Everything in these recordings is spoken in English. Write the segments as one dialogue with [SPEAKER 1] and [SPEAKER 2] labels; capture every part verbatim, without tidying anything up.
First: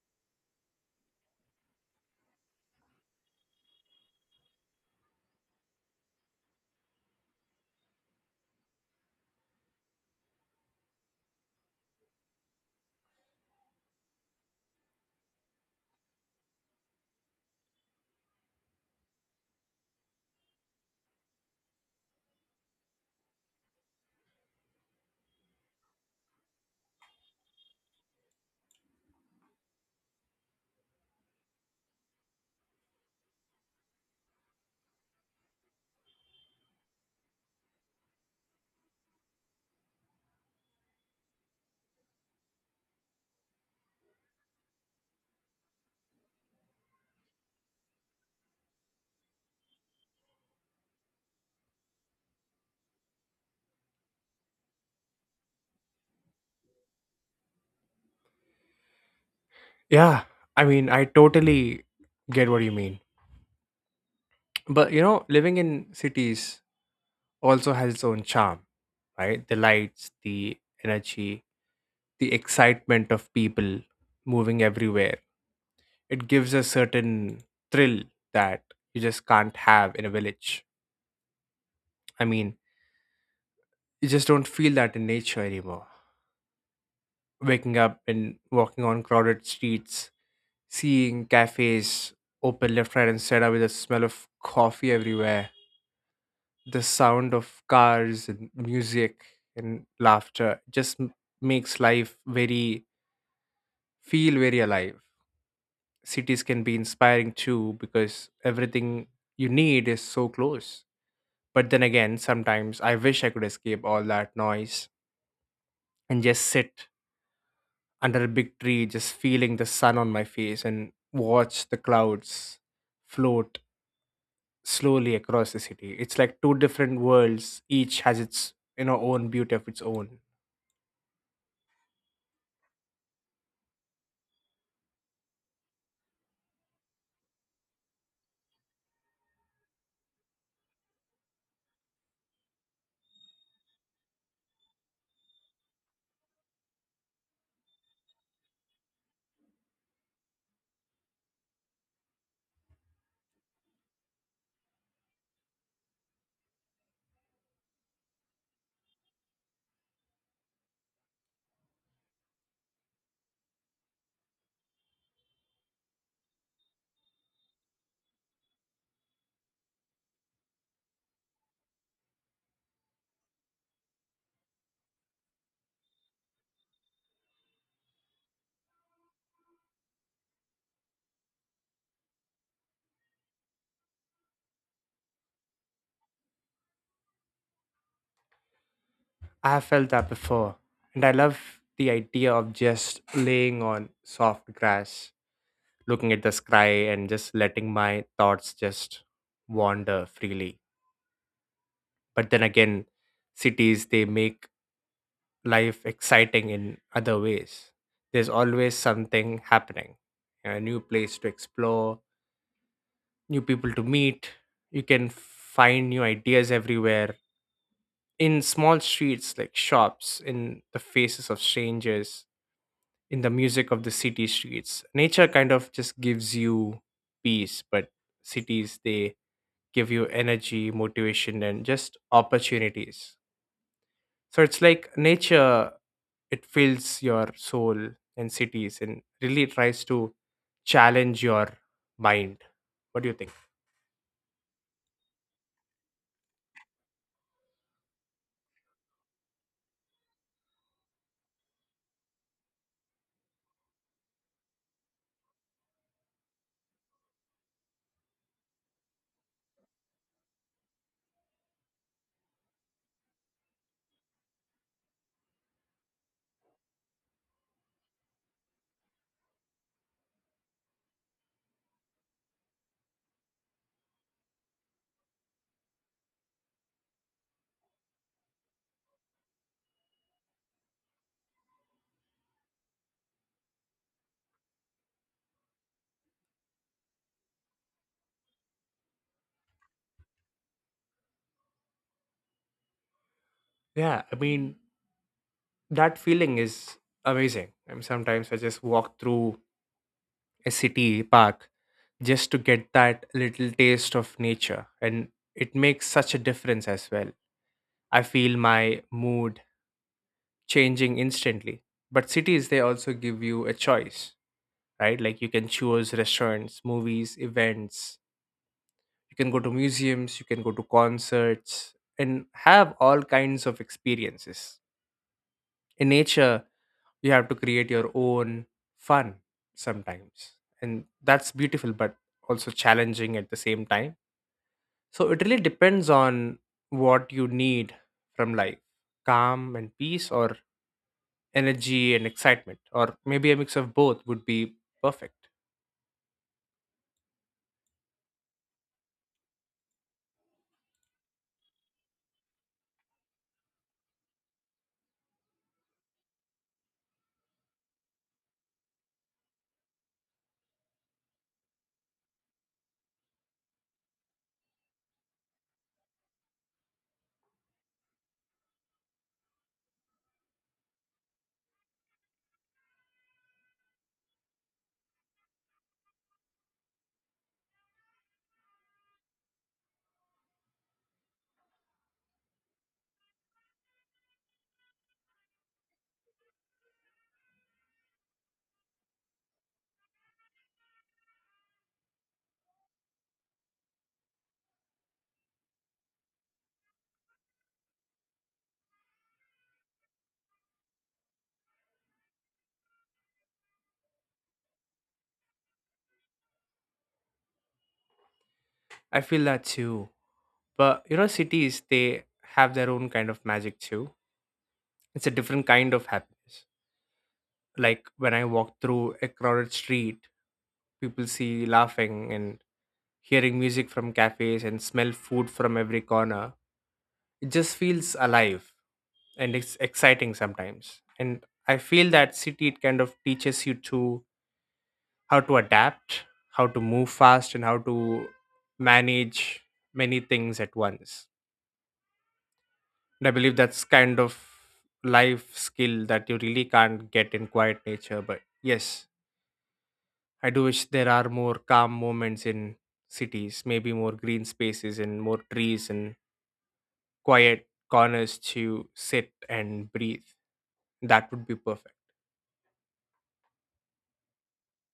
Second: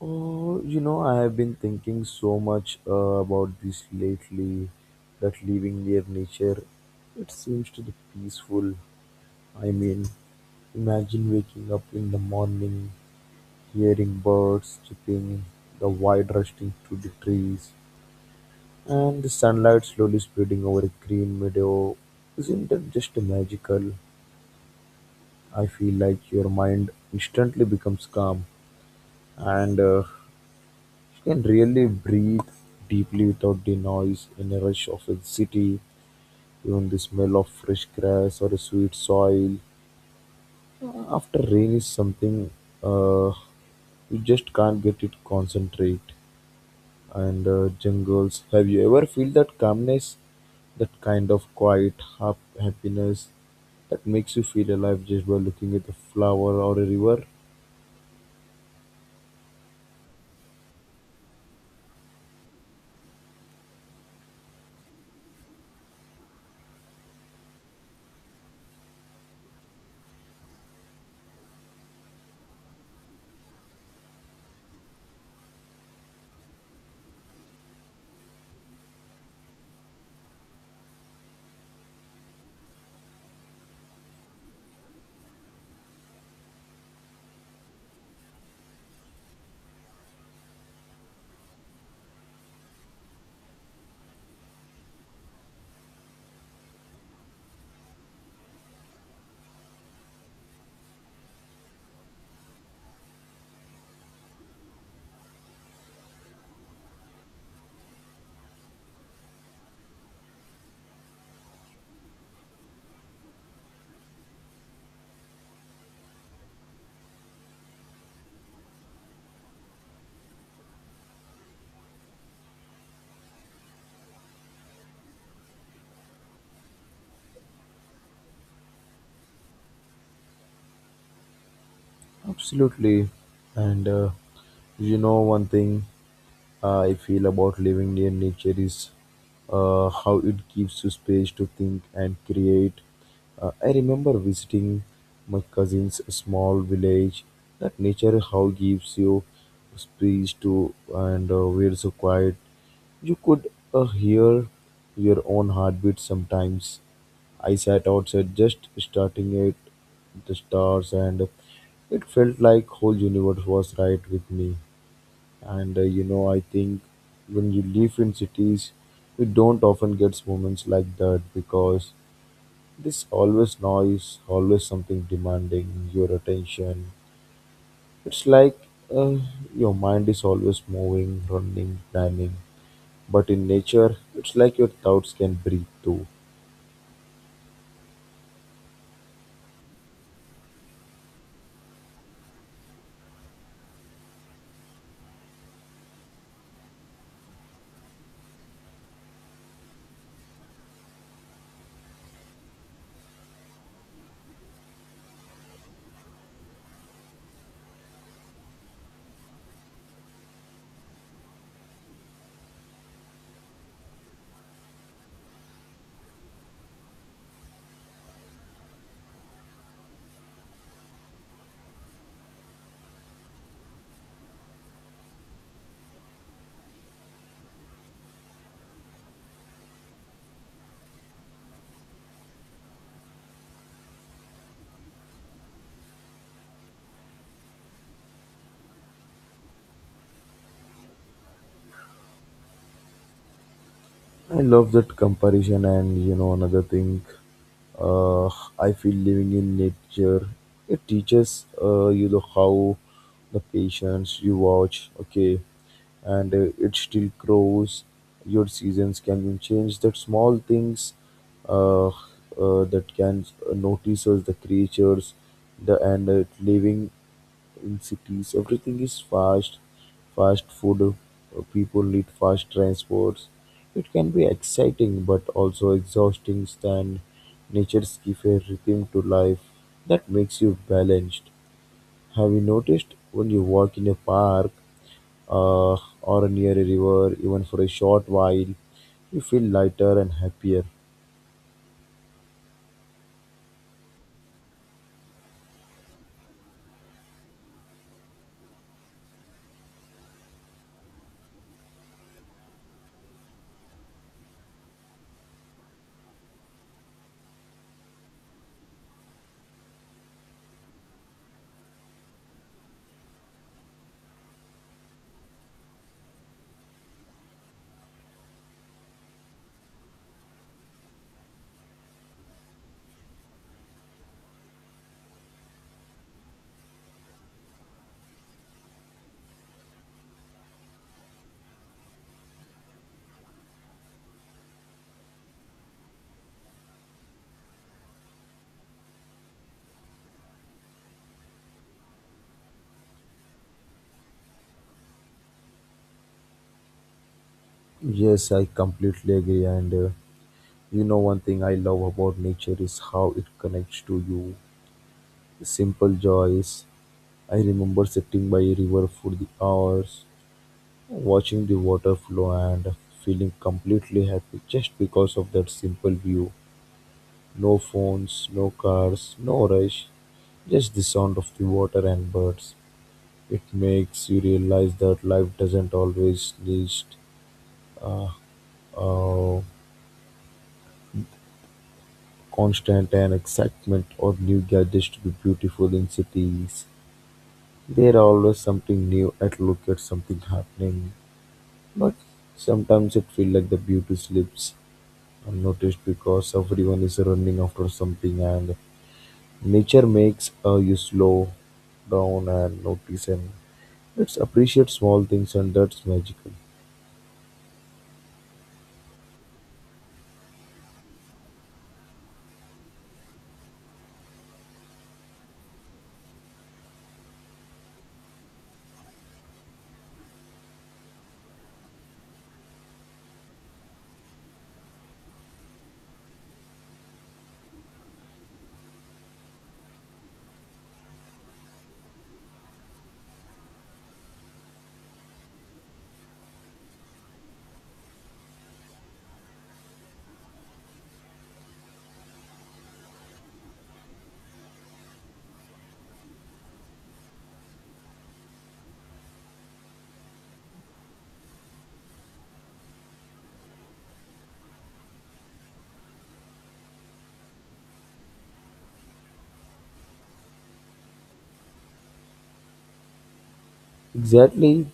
[SPEAKER 1] Oh, you know, I have been thinking so much uh, about this lately that living near nature, it seems to be peaceful. I mean, imagine waking up in the morning, hearing birds chirping, the wind rushing through the trees, and the sunlight slowly spreading over a green meadow. Isn't that just magical? I feel like your mind instantly becomes calm, and uh, you can really breathe deeply without the noise and rush of a city, even the smell of fresh grass or a sweet soil. Uh, After rain is something uh, you just can't get it concentrate. And uh, jungles, have you ever feel that calmness, that kind of quiet hap- happiness that makes you feel alive just by looking at a flower or a river?
[SPEAKER 2] Yeah, I mean, I totally get what you mean. But you know, living in cities also has its own charm, right? The lights, the energy, the excitement of people moving everywhere. It gives a certain thrill that you just can't have in a village. I mean, you just don't feel that in nature anymore. Waking up and walking on crowded streets, seeing cafes open left, right, and center with the smell of coffee everywhere, the sound of cars and music and laughter just m- makes life very feel very alive Cities can be inspiring too, because everything you need is so close. But then again, sometimes I wish I could escape all that noise and just sit under a big tree, just feeling the sun on my face and watch the clouds float slowly across the city. It's like two different worlds each has its you know own beauty of its own
[SPEAKER 1] Absolutely. And uh, you know one thing. uh, I feel about living near nature is uh, how it gives you space to think and create. Uh, I remember visiting my cousin's small village. That nature how gives you space to and uh, where so quiet. You could uh, hear your own heartbeat sometimes. I sat outside just starting at the stars, and it felt like whole universe was right with me. And uh, you know, I think when you live in cities you don't often get moments like that because there's always noise, always something demanding your attention. It's like uh, your mind is always moving, running, planning, but in nature it's like your thoughts can breathe too.
[SPEAKER 2] I have felt that before, and I love the idea of just laying on soft grass, looking at the sky, and just letting my thoughts just wander freely. But then again, cities, they make life exciting in other ways. There's always something happening, a new place to explore, new people to meet. You can find new ideas everywhere, in small streets, like shops, in the faces of strangers, in the music of the city streets. Nature kind of just gives you peace, but cities, they give you energy, motivation, and just opportunities. So it's like nature, it fills your soul, and cities and really tries to challenge your mind. What do you think?
[SPEAKER 1] I love that comparison, and you know, another thing, uh, I feel living in nature, it teaches uh, you the how the patience you watch, okay, and uh, it still grows. Your seasons can be changed. That small things uh, uh, that can uh, notice us, the creatures, the and uh, living. In cities, everything is fast: fast food, uh, people need fast transports. It can be exciting but also exhausting. Stand nature's give a rhythm to life that makes you balanced. Have you noticed when you walk in a park uh, or near a river, even for a short while, you feel lighter and happier?
[SPEAKER 2] Yeah, I mean that feeling is amazing. I mean sometimes I just walk through a city park just to get that little taste of nature, and it makes such a difference as well. I feel my mood changing instantly. But cities, they also give you a choice, right? Like, you can choose restaurants, movies, events. You can go to museums, you can go to concerts and have all kinds of experiences. In nature, you have to create your own fun sometimes, and that's beautiful but also challenging at the same time. So it really depends on what you need from life: calm and peace, or energy and excitement, or maybe a mix of both would be perfect.
[SPEAKER 1] Yes, I completely agree. And uh, you know, one thing I love about nature is how it connects to you. The simple joys. I remember sitting by a river for the hours, watching the water flow and feeling completely happy just because of that simple view. No phones, no cars, no rush, just the sound of the water and birds. It makes you realize that life doesn't always need uh, uh, constant and excitement or new gadgets to be beautiful in cities. There are always something new at look at, something happening. But sometimes it feels like the beauty slips unnoticed because everyone is running after something, and nature makes uh, you slow down and notice, and let's appreciate small things, and that's magical.
[SPEAKER 2] I feel that too. But you know, cities, they have their own kind of magic too. It's a different kind of happiness. Like, when I walk through a crowded street, people see laughing and hearing music from cafes and smell food from every corner. It just feels alive. And it's exciting sometimes. And I feel that city, it kind of teaches you to how to adapt, how to move fast, and how to manage many things at once. And I believe that's kind of life skill that you really can't get in quiet nature. But yes, I do wish there are more calm moments in cities, maybe more green spaces and more trees and quiet corners to sit and breathe. That would be perfect.
[SPEAKER 1] Exactly,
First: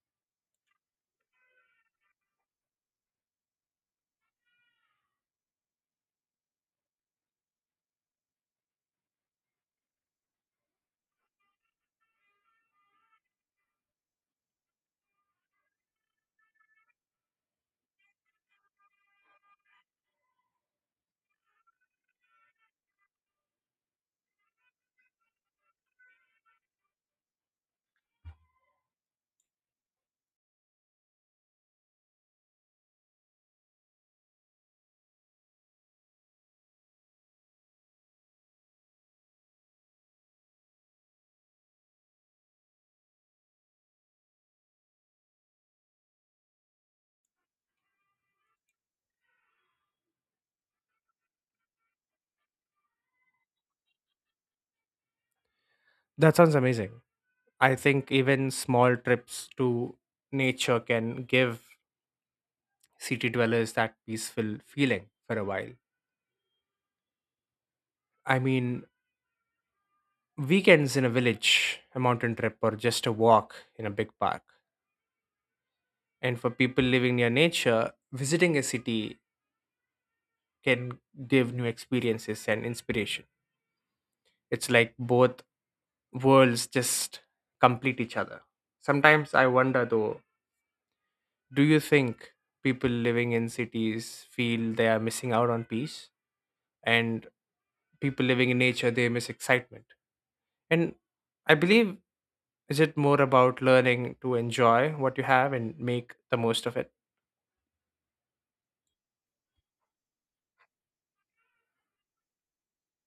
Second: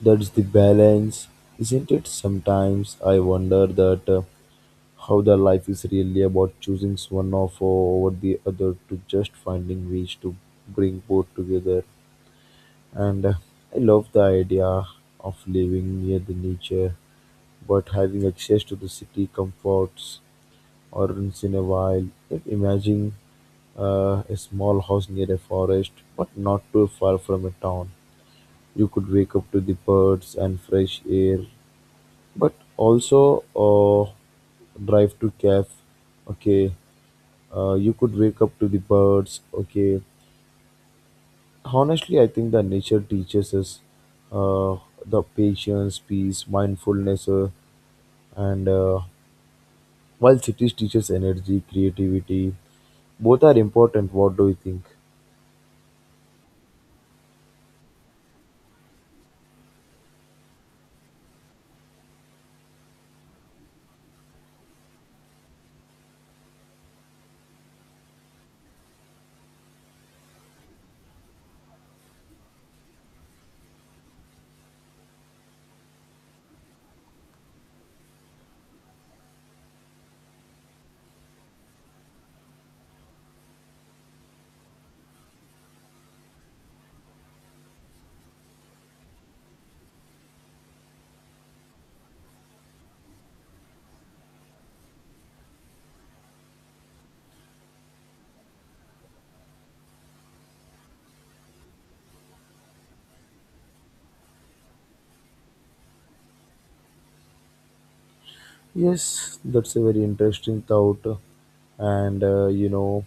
[SPEAKER 1] that's the balance, isn't it? Sometimes I wonder that uh, how the life is really about choosing one of uh, over the other to just finding ways to bring both together. And uh, I love the idea of living near the nature, but having access to the city comforts or once in a while. Like imagine uh, a small house near a forest, but not too far from a town. You could wake up to the birds and fresh air, but also uh, drive to cafe. Okay, uh, you could wake up to the birds. Okay, honestly, I think that nature teaches us uh, the patience, peace, mindfulness, uh, and uh, while cities teaches energy, creativity. Both are important. What do you think?
[SPEAKER 2] That sounds amazing. I think even small trips to nature can give city dwellers that peaceful feeling for a while. I mean, weekends in a village, a mountain trip, or just a walk in a big park. And for people living near nature, visiting a city can give new experiences and inspiration. It's like both worlds just complete each other. Sometimes I wonder though, do you think people living in cities feel they are missing out on peace? And people living in nature, they miss excitement. And I believe, is it more about learning to enjoy what you have and make the most of it?
[SPEAKER 1] Yes, that's a very interesting thought. And uh, you know,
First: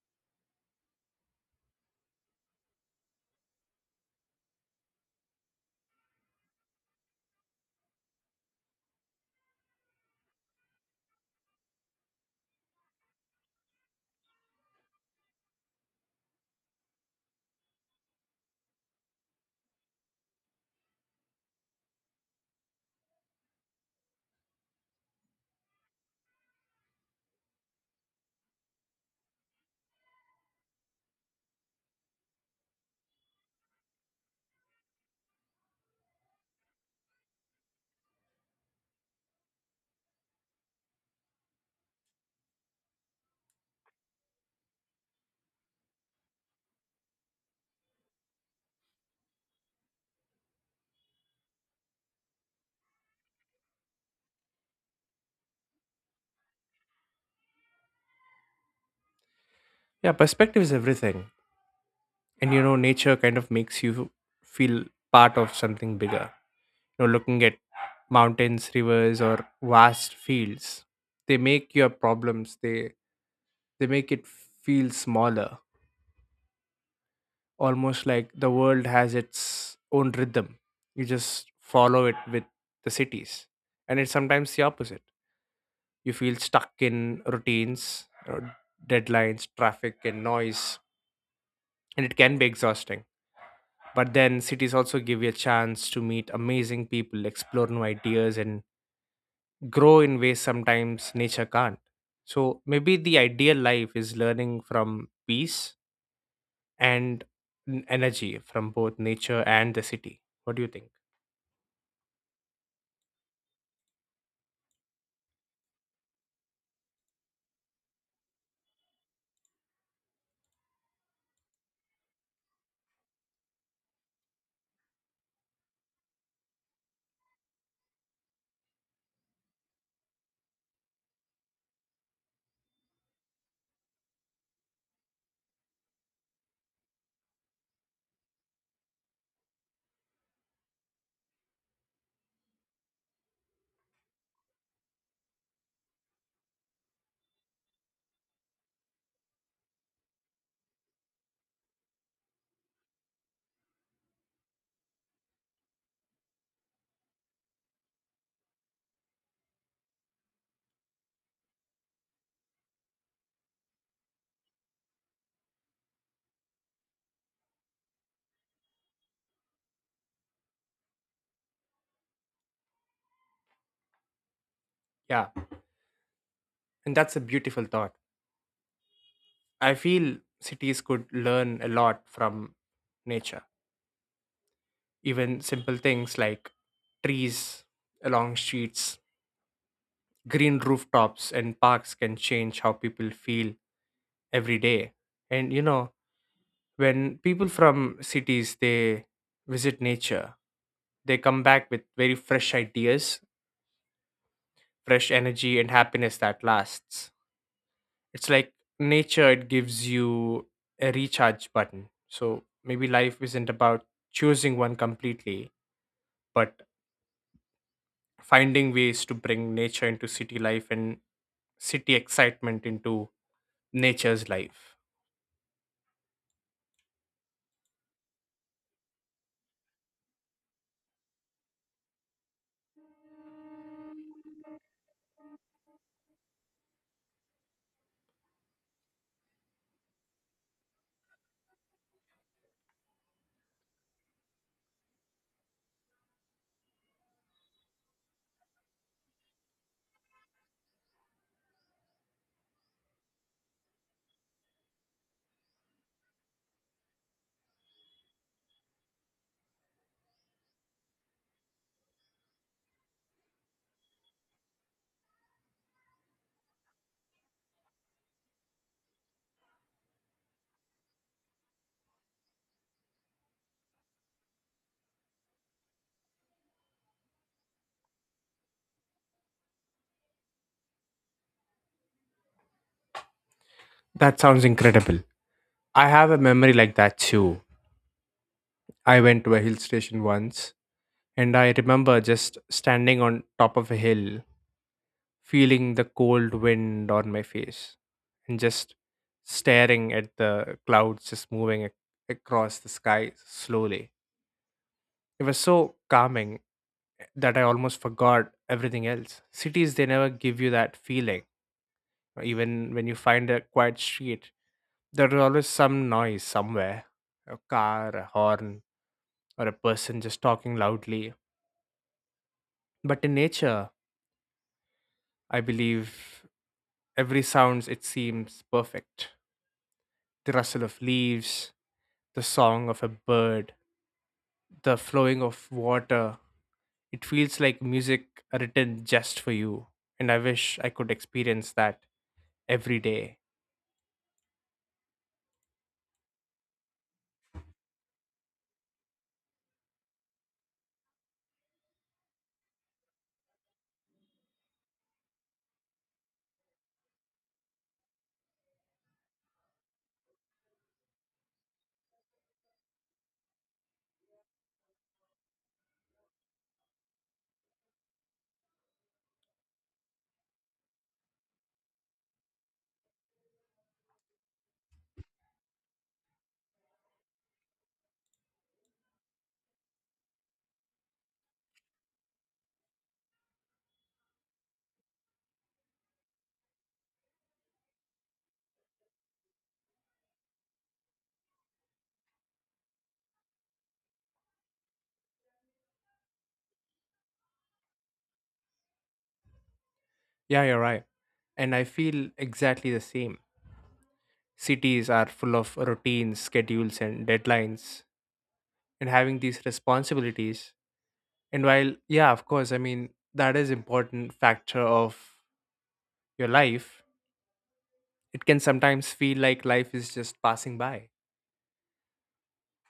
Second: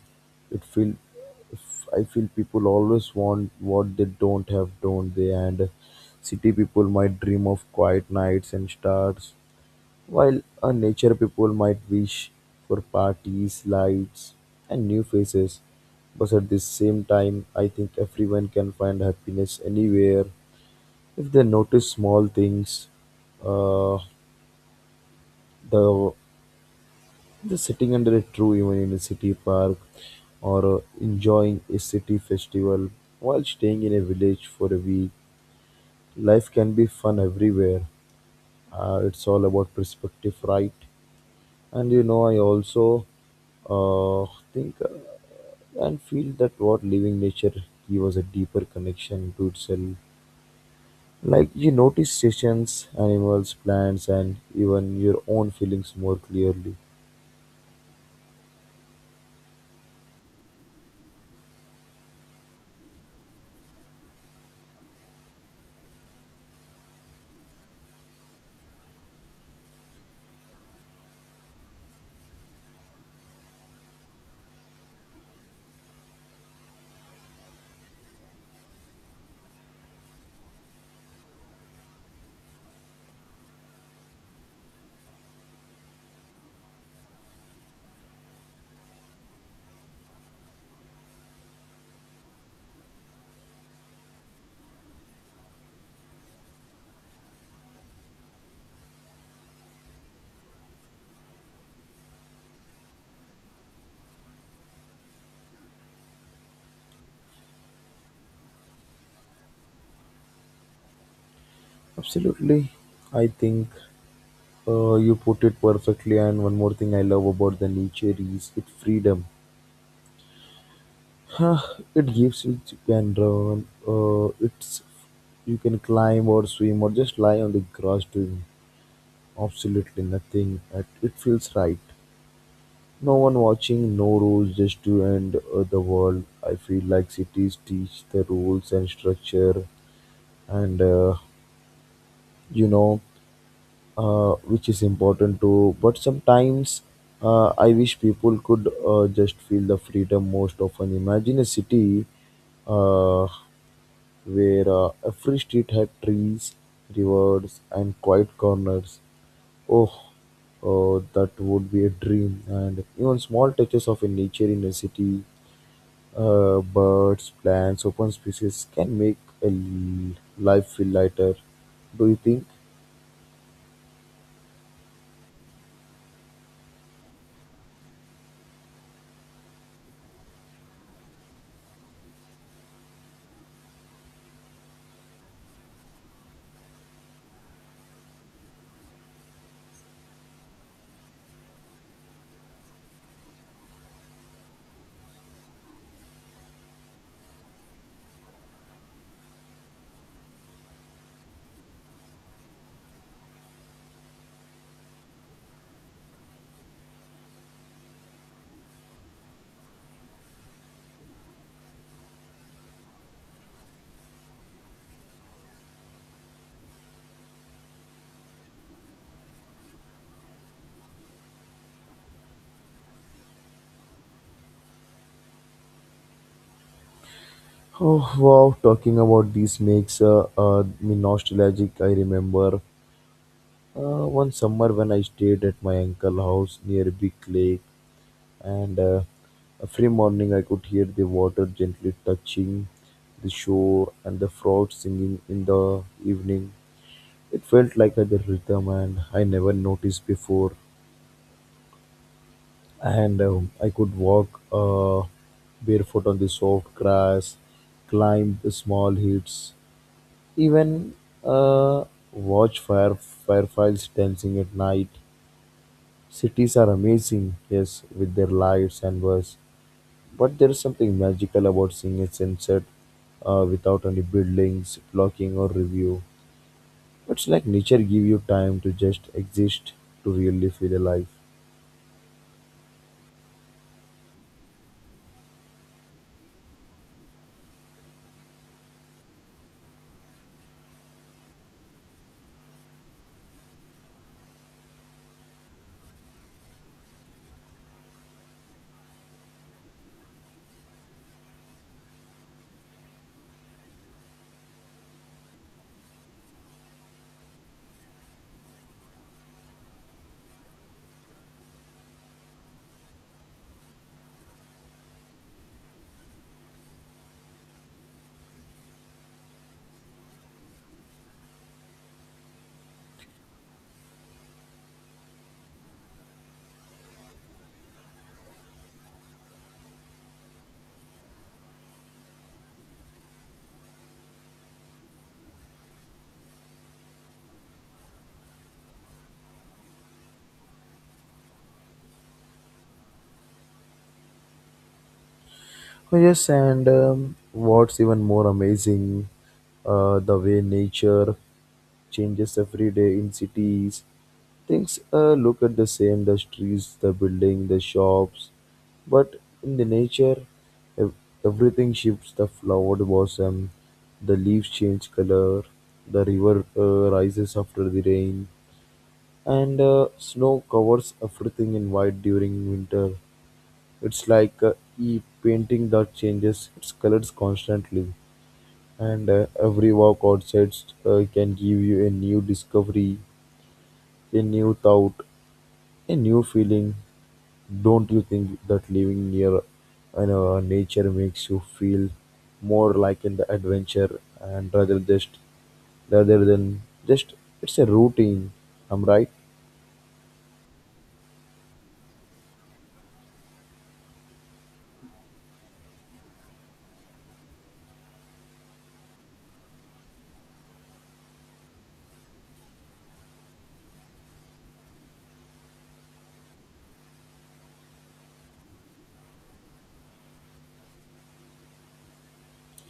[SPEAKER 1] it feel if- I feel people always want what they don't have, don't they? And city people might dream of quiet nights and stars, while a nature people might wish for parties, lights, and new faces, but at the same time, I think everyone can find happiness anywhere if they notice small things. Uh, the the sitting under a tree, even in a city park, or uh, enjoying a city festival while staying in a village for a week. Life can be fun everywhere. Uh, it's all about perspective, right? And you know, I also uh, think uh, and feel that what living nature gives us a deeper connection to itself. Like you notice seasons, animals, plants, and even your own feelings more clearly.
[SPEAKER 2] Yeah, perspective is everything. And you know, nature kind of makes you feel part of something bigger. You know, looking at mountains, rivers, or vast fields, they make your problems, they they make it feel smaller, almost like the world has its own rhythm. You just follow it. With the cities, and it's sometimes the opposite. You feel stuck in routines, uh, deadlines, traffic, and noise, and it can be exhausting. But then cities also give you a chance to meet amazing people, explore new ideas, and grow in ways sometimes nature can't. So maybe the ideal life is learning from peace and n- energy from both nature and the city. What do you think?
[SPEAKER 1] Absolutely, I think uh, you put it perfectly. And one more thing I love about the nature is its freedom. Huh, it gives you, you can run. Uh, it's you can climb or swim or just lie on the grass doing. Absolutely nothing. It it feels right. No one watching, no rules, just to end uh, the world. I feel like cities teach the rules and structure, and uh, you know, uh, which is important too. But sometimes uh, I wish people could uh, just feel the freedom most often. Imagine a city uh, where uh, every street had trees, rivers, and quiet corners. Oh, oh, that would be a dream. And even small touches of a nature in a city, uh, birds, plants, open spaces can make a l- life feel lighter. Do you think?
[SPEAKER 2] Yeah, and that's a beautiful thought. I feel cities could learn a lot from nature. Even simple things like trees along streets, green rooftops, and parks can change how people feel every day. And you know, when people from cities, they visit nature, they come back with very fresh ideas, fresh energy, and happiness that lasts. It's like nature, it gives you a recharge button. So maybe life isn't about choosing one completely, but finding ways to bring nature into city life and city excitement into nature's life.
[SPEAKER 1] Oh wow, talking about this makes uh, uh, me nostalgic. I remember uh, one summer when I stayed at my uncle house near a big lake. And uh, every morning I could hear the water gently touching the shore and the frogs singing in the evening. It felt like a rhythm and I never noticed before. And um, I could walk uh, barefoot on the soft grass, climb the small hills, even uh, watch fire fireflies dancing at night. Cities are amazing, yes, with their lights and buzz, but there is something magical about seeing a sunset uh, without any buildings, blocking, or review. It's like nature give you time to just exist, to really feel alive.
[SPEAKER 2] That sounds incredible. I have a memory like that too. I went to a hill station once, and I remember just standing on top of a hill, feeling the cold wind on my face and just staring at the clouds just moving ac- across the sky slowly. It was so calming that I almost forgot everything else. Cities, they never give you that feeling. Even when you find a quiet street, there is always some noise somewhere: a car, a horn, or a person just talking loudly. But in nature, I believe every sounds it seems perfect. The rustle of leaves, the song of a bird, the flowing of water. It feels like music written just for you. And I wish I could experience that every day.
[SPEAKER 1] Oh, yes, and um, what's even more amazing, uh, the way nature changes every day in cities. Things uh, look at the same, the streets, the building, the shops, but in the nature, ev- everything shifts. The flowered blossom, the leaves change color, the river uh, rises after the rain, and uh, snow covers everything in white during winter. It's like uh, a painting that changes its colors constantly, and uh, every walk outside uh, can give you a new discovery, a new thought, a new feeling. Don't you think that living near uh, you know, nature makes you feel more like in the adventure, and rather just rather than just it's a routine. I'm right.
[SPEAKER 2] Yeah, you're right. And I feel exactly the same. Cities are full of routines, schedules, and deadlines, and having these responsibilities. And while, yeah, of course, I mean, that is important factor of your life, it can sometimes feel like life is just passing by.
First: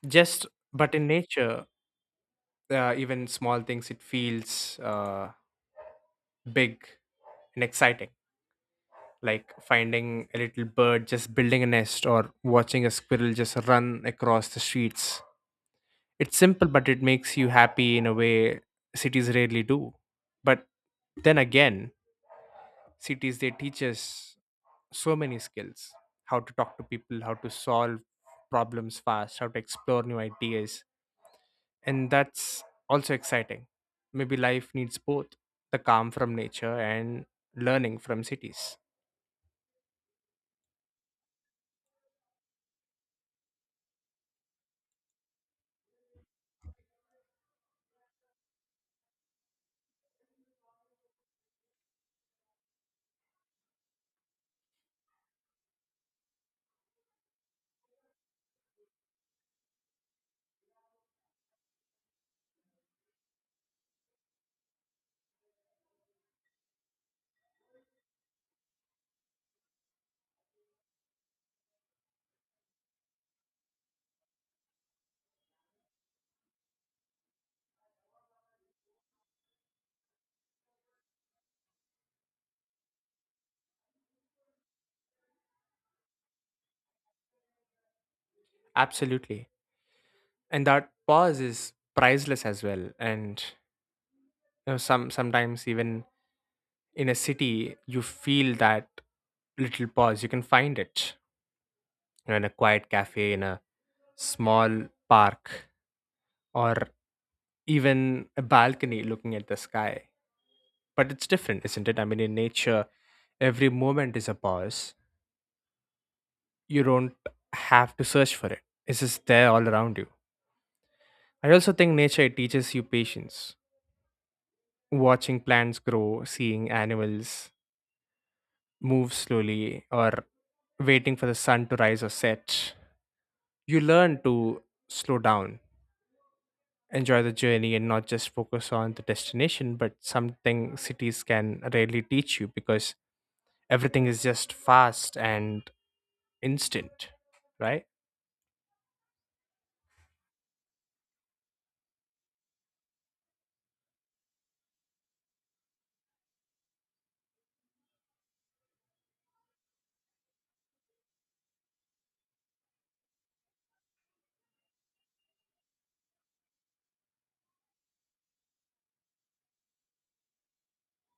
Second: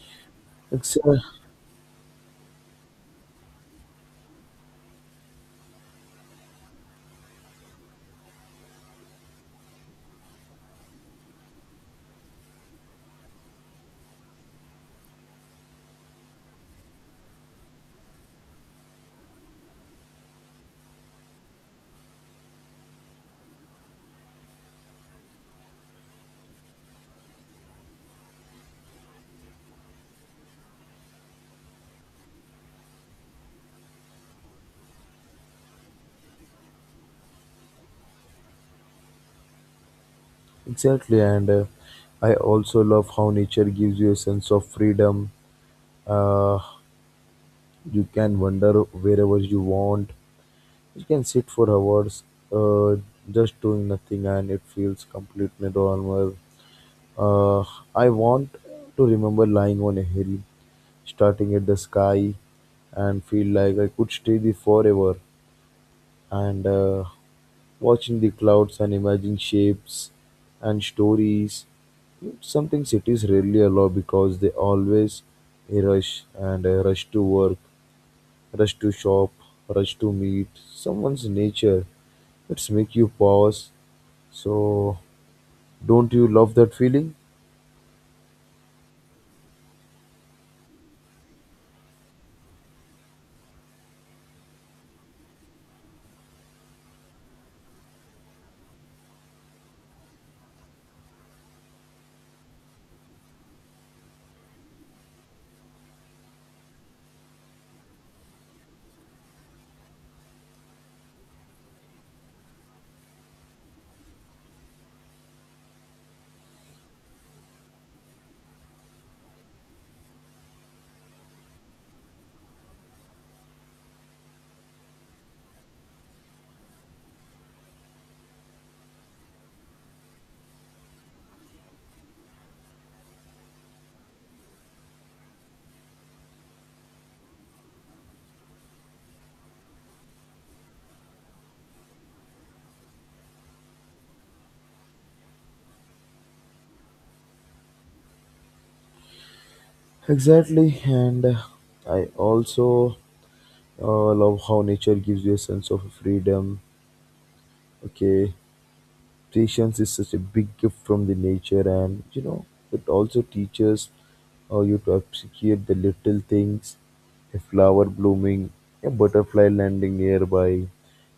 [SPEAKER 2] Just, but
[SPEAKER 1] Ex-
[SPEAKER 2] in
[SPEAKER 1] uh,
[SPEAKER 2] nature, uh, even small things it feels uh, big and exciting, like finding a little bird just building a nest or watching a squirrel just run across the streets. It's simple, but it makes you happy in a way cities rarely do. But then again, cities, they teach us so many skills: how to talk to people, how to solve problems fast, how to explore new ideas, and that's also exciting. Maybe life needs both: the calm from nature and learning from cities.
[SPEAKER 1] Exactly, and uh, I also love how nature gives you a sense of freedom. Uh, You can wander wherever you want. You can sit for hours, uh, just doing nothing, and it feels completely normal. Uh, I want to remember lying on a hill, starting at the sky, and feel like I could stay there forever. And uh, watching the clouds and imagining shapes and stories. It's something cities rarely allow because they always rush, and a rush to work, rush to shop, rush to meet someone's nature. It's make you pause. So don't you love that feeling?
[SPEAKER 2] Absolutely. And that pause is priceless as well. And you know, some sometimes even in a city, you feel that little pause. You can find it, you know, in a quiet cafe, in a small park, or even a balcony looking at the sky. But it's different, isn't it? I mean, in nature, every moment is a pause. You don't have to search for it. It's just there all around you. I also think nature teaches you patience. Watching plants grow, seeing animals move slowly, or waiting for the sun to rise or set, you learn to slow down, enjoy the journey, and not just focus on the destination, but something cities can rarely teach you because everything is just fast and instant, right?
[SPEAKER 1] Exactly, and uh, I also uh, love how nature gives you a sense of freedom. Okay, patience is such a big gift from the nature, and you know, it also teaches uh, you to appreciate the little things, a flower blooming, a butterfly landing nearby,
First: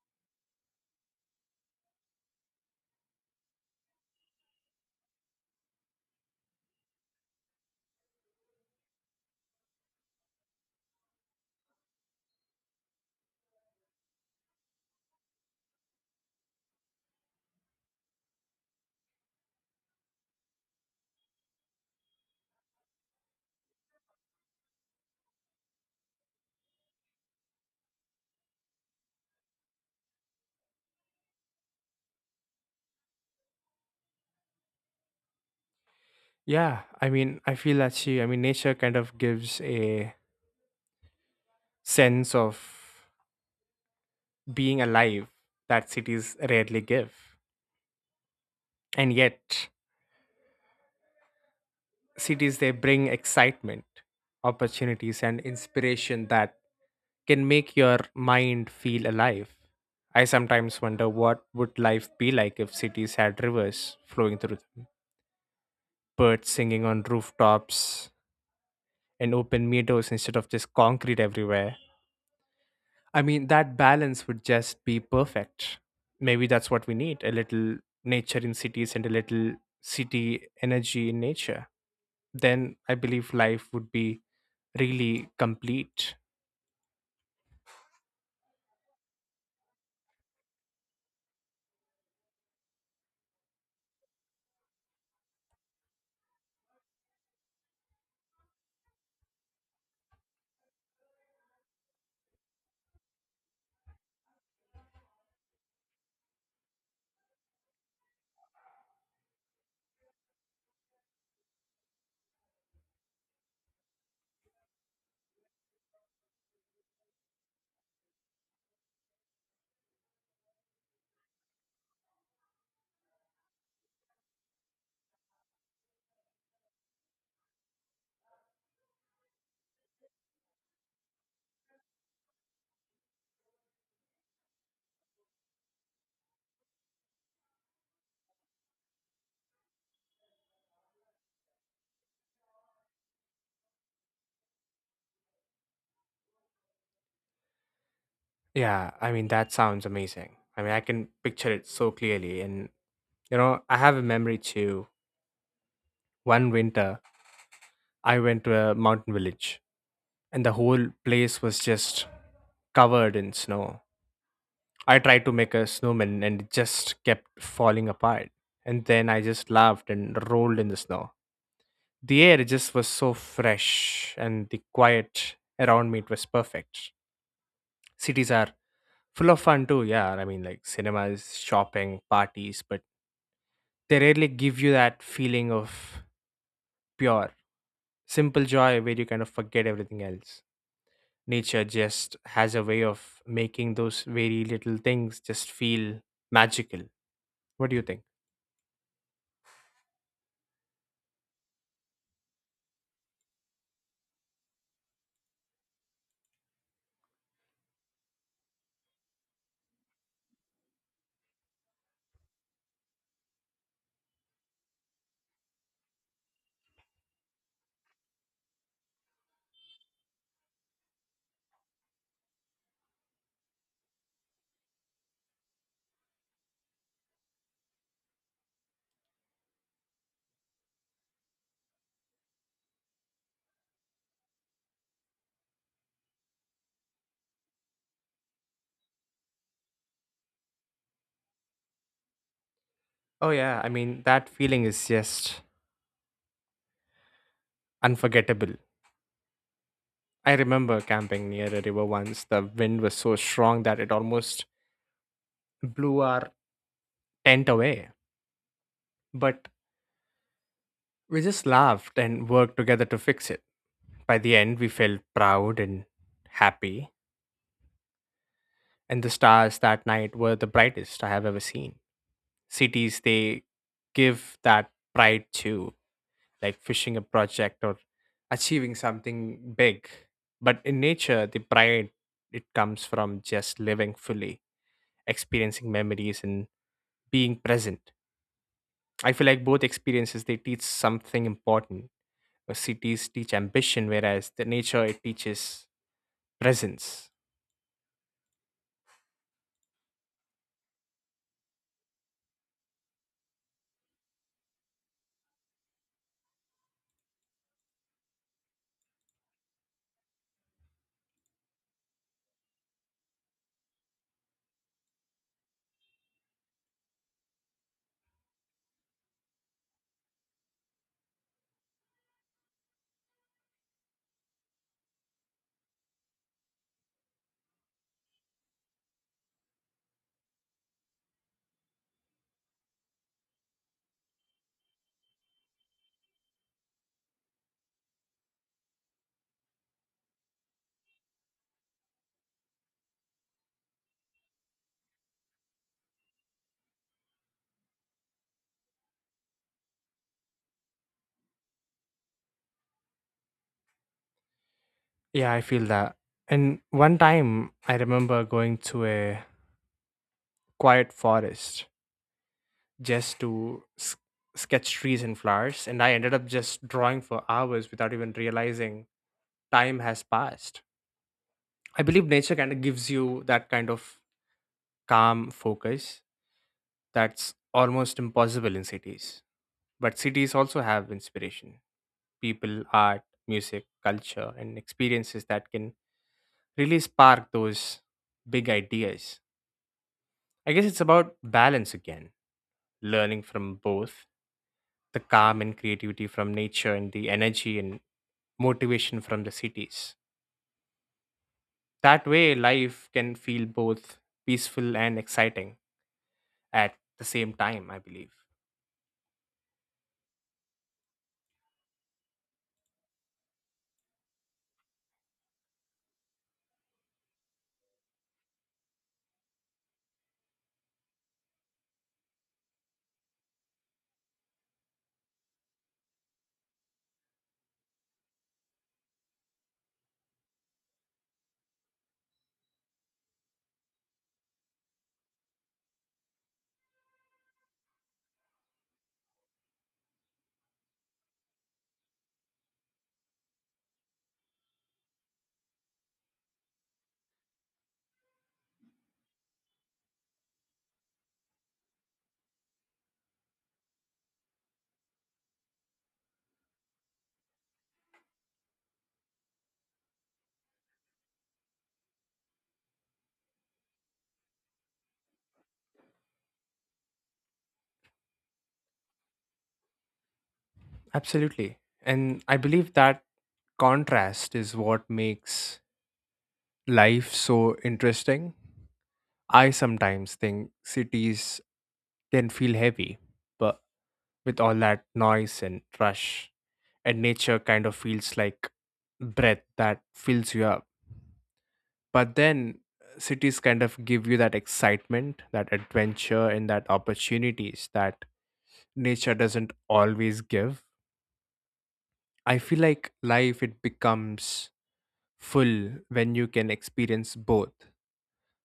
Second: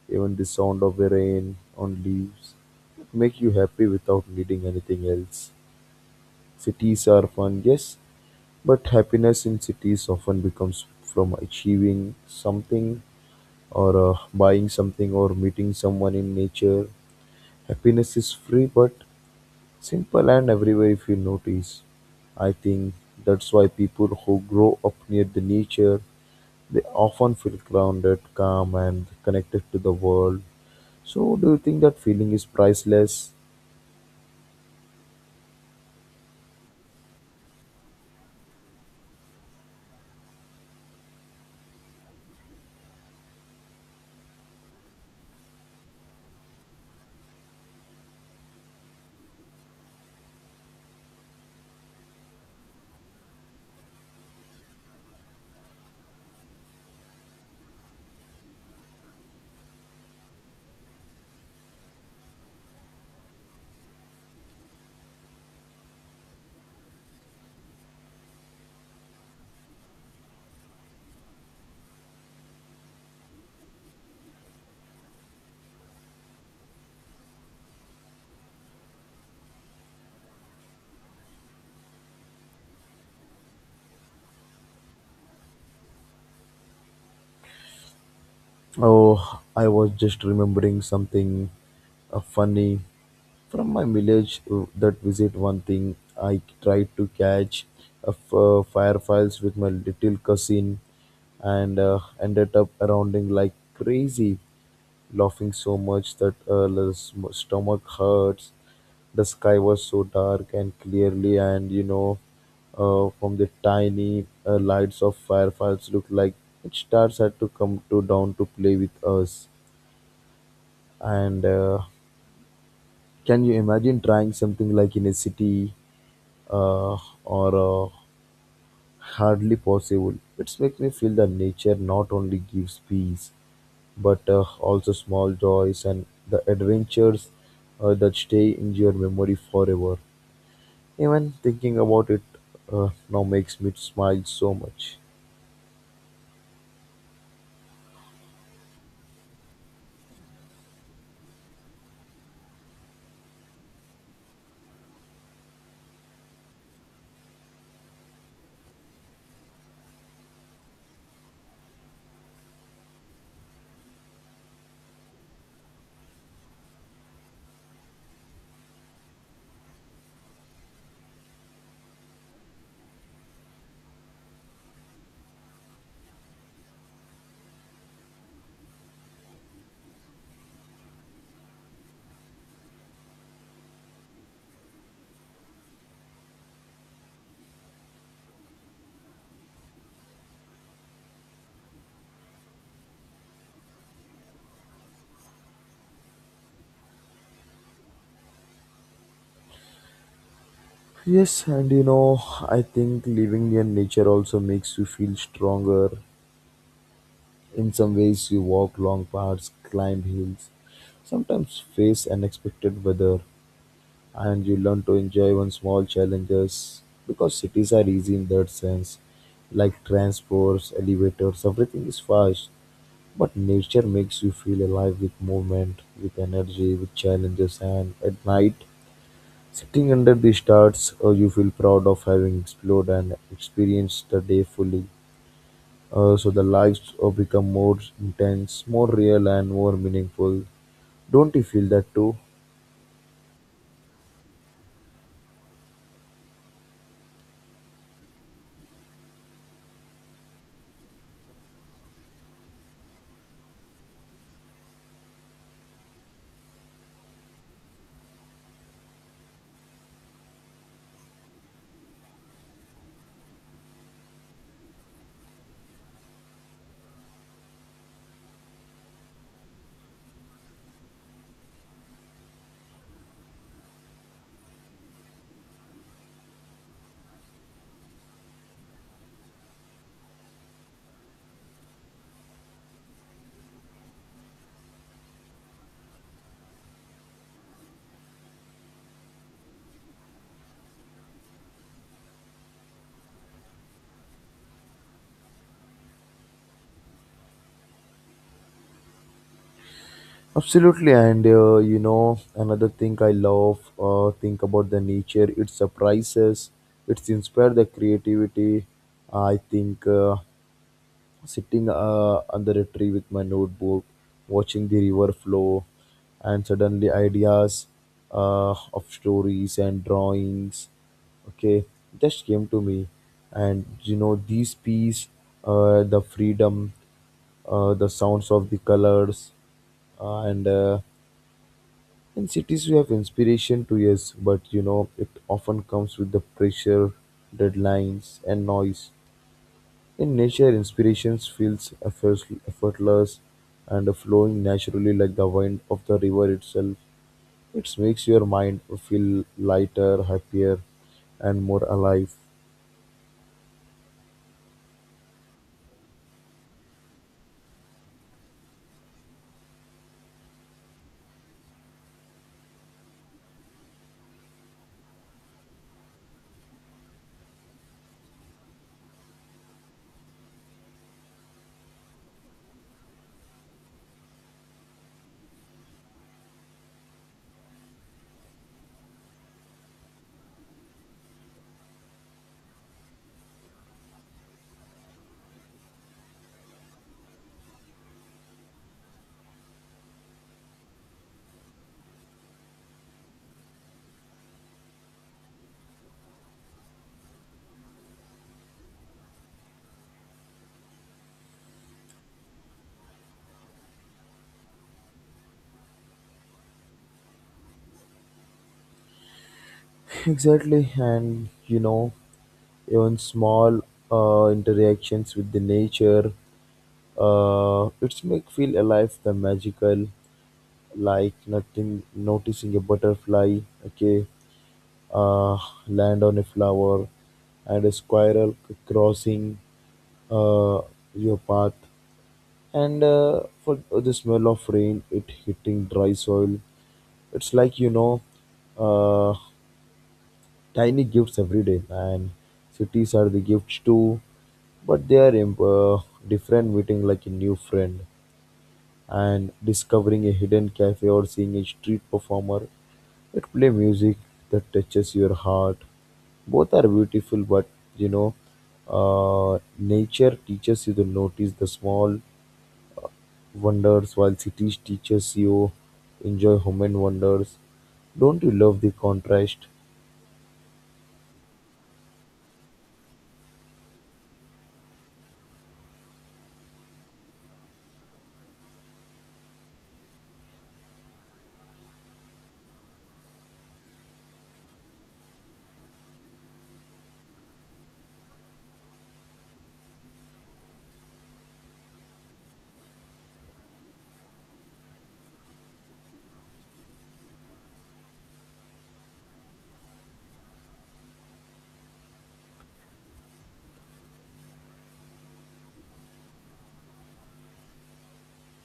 [SPEAKER 1] even the sound of the rain on leaves. It make you happy without needing anything else. Cities are fun, yes, but happiness in cities often becomes from achieving something or uh, buying something or meeting someone in nature. Happiness is free, but simple and everywhere if you notice. I think that's why people who grow up near the nature, they often feel grounded, calm and connected to the world. So do you think that feeling is priceless?
[SPEAKER 2] Yeah, I mean, I feel that she, I mean, nature kind of gives a sense of being alive that cities rarely give. And yet, cities, they bring excitement, opportunities, and inspiration that can make your mind feel alive. I sometimes wonder what would life be like if cities had rivers flowing through them, birds singing on rooftops, and open meadows instead of just concrete everywhere. I mean, that balance would just be perfect. Maybe that's what we need: a little nature in cities and a little city energy in nature. Then I believe life would be really complete.
[SPEAKER 1] Oh, I was just remembering something uh, funny from my village uh, that visit one thing. I tried to catch a f- uh, fireflies with my little cousin and uh, ended up rounding like crazy, laughing so much that uh, the sm- stomach hurts. The sky was so dark and clearly, and you know, uh, from the tiny uh, lights of fireflies, looked like each stars had to come to down to play with us. And uh, can you imagine trying something like in a city uh, or uh, hardly possible? It makes me feel that nature not only gives peace, but uh, also small joys and the adventures uh, that stay in your memory forever. Even thinking about it uh, now makes me smile so much.
[SPEAKER 2] Yeah, I mean, that sounds amazing. I mean, I can picture it so clearly. And, you know, I have a memory too. One winter, I went to a mountain village, and the whole place was just covered in snow. I tried to make a snowman, and it just kept falling apart. And then I just laughed and rolled in the snow. The air just was so fresh, and the quiet around me, it was perfect. Cities are full of fun too, yeah. I mean like cinemas, shopping, parties, but they rarely give you that feeling of pure, simple joy where you kind of forget everything else. Nature just has a way of making those very little things just feel magical. What do you think?
[SPEAKER 1] Yes, and you know, I think living near nature also makes you feel stronger. In some ways, you walk long paths, climb hills, sometimes face unexpected weather, and you learn to enjoy even small challenges, because cities are easy in that sense, like transports, elevators, everything is fast, but nature makes you feel alive with movement, with energy, with challenges, and at night, sitting under the stars, uh, you feel proud of having explored and experienced the day fully. Uh, so the lives uh, become more intense, more real, and more meaningful. Don't you feel that too?
[SPEAKER 2] Oh yeah, I mean that feeling is just unforgettable. I remember camping near a river once. The wind was so strong that it almost blew our tent away. But we just laughed and worked together to fix it. By the end, we felt proud and happy. And the stars that night were the brightest I have ever seen. Cities, they give that pride too, like finishing a project or achieving something big. But in nature, the pride, it comes from just living fully, experiencing memories and being present. I feel like both experiences, they teach something important. Uh, Cities teach ambition, whereas the nature, it teaches presence.
[SPEAKER 1] Absolutely, and uh, you know, another thing I love uh, think about the nature. It surprises, it's inspired the creativity. I think uh, sitting uh, under a tree with my notebook, watching the river flow, and suddenly ideas uh, of stories and drawings, okay, just came to me. And you know, these peace, uh, the freedom, uh, the sounds of the colors, uh, and uh, in cities, you have inspiration to, yes, but you know, it often comes with the pressure, deadlines, and noise. In nature, inspirations feels effort- effortless and flowing naturally like the wind of the river itself. It makes your mind feel lighter, happier, and more alive.
[SPEAKER 2] Yeah, I feel that. And one time I remember going to a quiet forest just to s- sketch trees and flowers, and I ended up just drawing for hours without even realizing time has passed. I believe nature kind of gives you that kind of calm focus that's almost impossible in cities. But cities also have inspiration, people, art, music, culture, and experiences that can really spark those big ideas. I guess it's about balance again, learning from both: the calm and creativity from nature and the energy and motivation from the cities. That way, life can feel both peaceful and exciting at the same time, I believe.
[SPEAKER 1] Exactly, and you know, even small uh, interactions with the nature, uh, it's make feel alive the magical, like nothing noticing a butterfly, okay, uh, land on a flower and a squirrel crossing uh, your path, and uh, for the smell of rain it hitting dry soil. It's like, you know, uh, tiny gifts every day. And cities are the gifts too, but they are imp- uh, different, meeting like a new friend and discovering a hidden cafe or seeing a street performer that play music that touches your heart. Both are beautiful, but you know, uh, nature teaches you to notice the small wonders, while cities teaches you enjoy human wonders. Don't you love the contrast?
[SPEAKER 2] Absolutely. And I believe that contrast is what makes life so interesting. I sometimes think cities can feel heavy, but with all that noise and rush, and nature kind of feels like breath that fills you up. But then uh, cities kind of give you that excitement, that adventure, and that opportunities that nature doesn't always give. I feel like life, it becomes full when you can experience both:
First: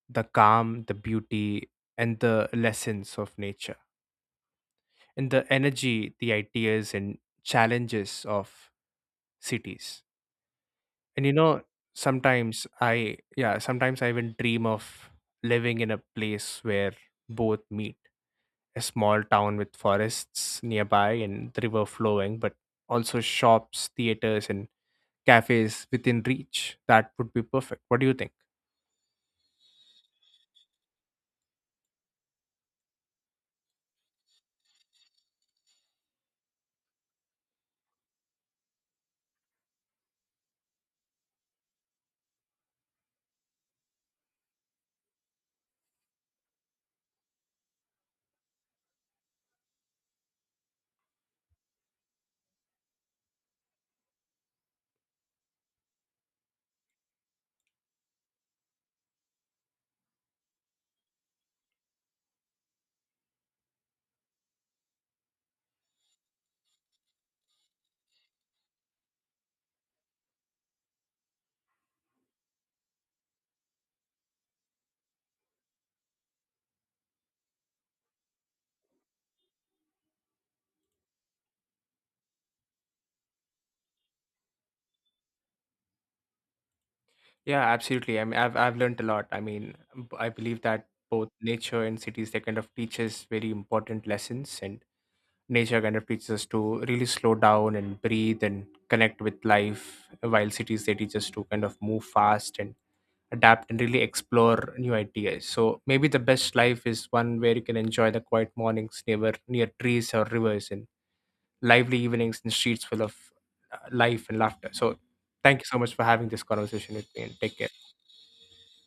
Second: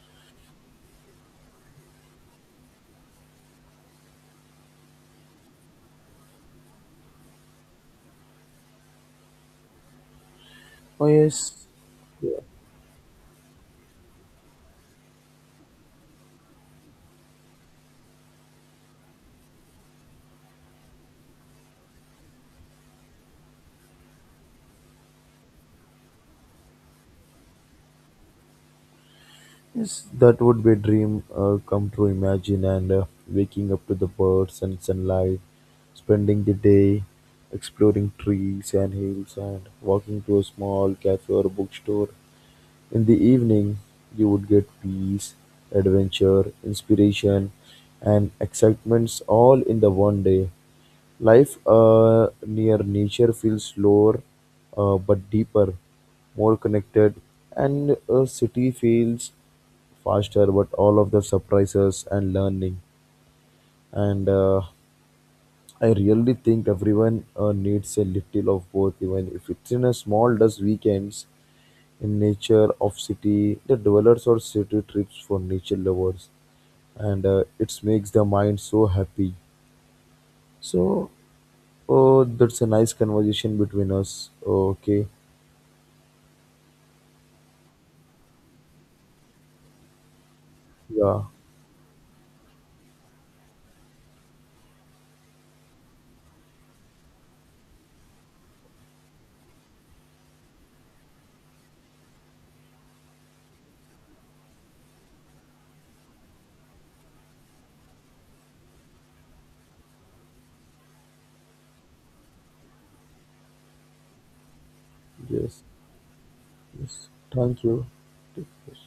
[SPEAKER 2] the calm, the beauty, and the lessons of nature, and the energy, the ideas, and challenges of cities.
[SPEAKER 1] Oh,
[SPEAKER 2] And you know,
[SPEAKER 1] yes.
[SPEAKER 2] sometimes I, yeah, sometimes I even dream of living in a place where both meet: a small town with forests nearby and the river flowing, but also shops, theaters, and cafes within reach. That would be perfect. What do you think?
[SPEAKER 1] Yes, that would be a dream uh, come true. Imagine and uh, waking up to the birds and sunlight, spending the day exploring trees and hills, and walking to a small cafe or bookstore in the evening, you would get peace, adventure, inspiration, and excitements all in the one day. Life uh, near nature feels slower uh, but deeper, more connected, and a city feels faster but all of the surprises and learning. And uh, I really think everyone uh, needs a little of both, even if it's in a small dust weekends in nature of city the dwellers or city trips for nature lovers. And uh, it makes the mind so happy. So oh, that's a nice conversation between us. Okay.
[SPEAKER 2] Yeah, absolutely. I mean, I've I've learned a lot. I mean, b- I believe that
[SPEAKER 1] Yeah.
[SPEAKER 2] both nature and cities, they kind of teach us very important lessons, and nature kind of teaches us to really slow down and breathe and connect with life, while cities, they teach us to kind of move fast and adapt and really explore new ideas. So maybe the best life is one where you can enjoy the quiet mornings near near trees or rivers and lively evenings in streets full of uh, life and laughter. So thank
[SPEAKER 1] Yes.
[SPEAKER 2] you so much for having this conversation with
[SPEAKER 1] Yes,
[SPEAKER 2] me and take
[SPEAKER 1] thank
[SPEAKER 2] care.
[SPEAKER 1] you. Take care.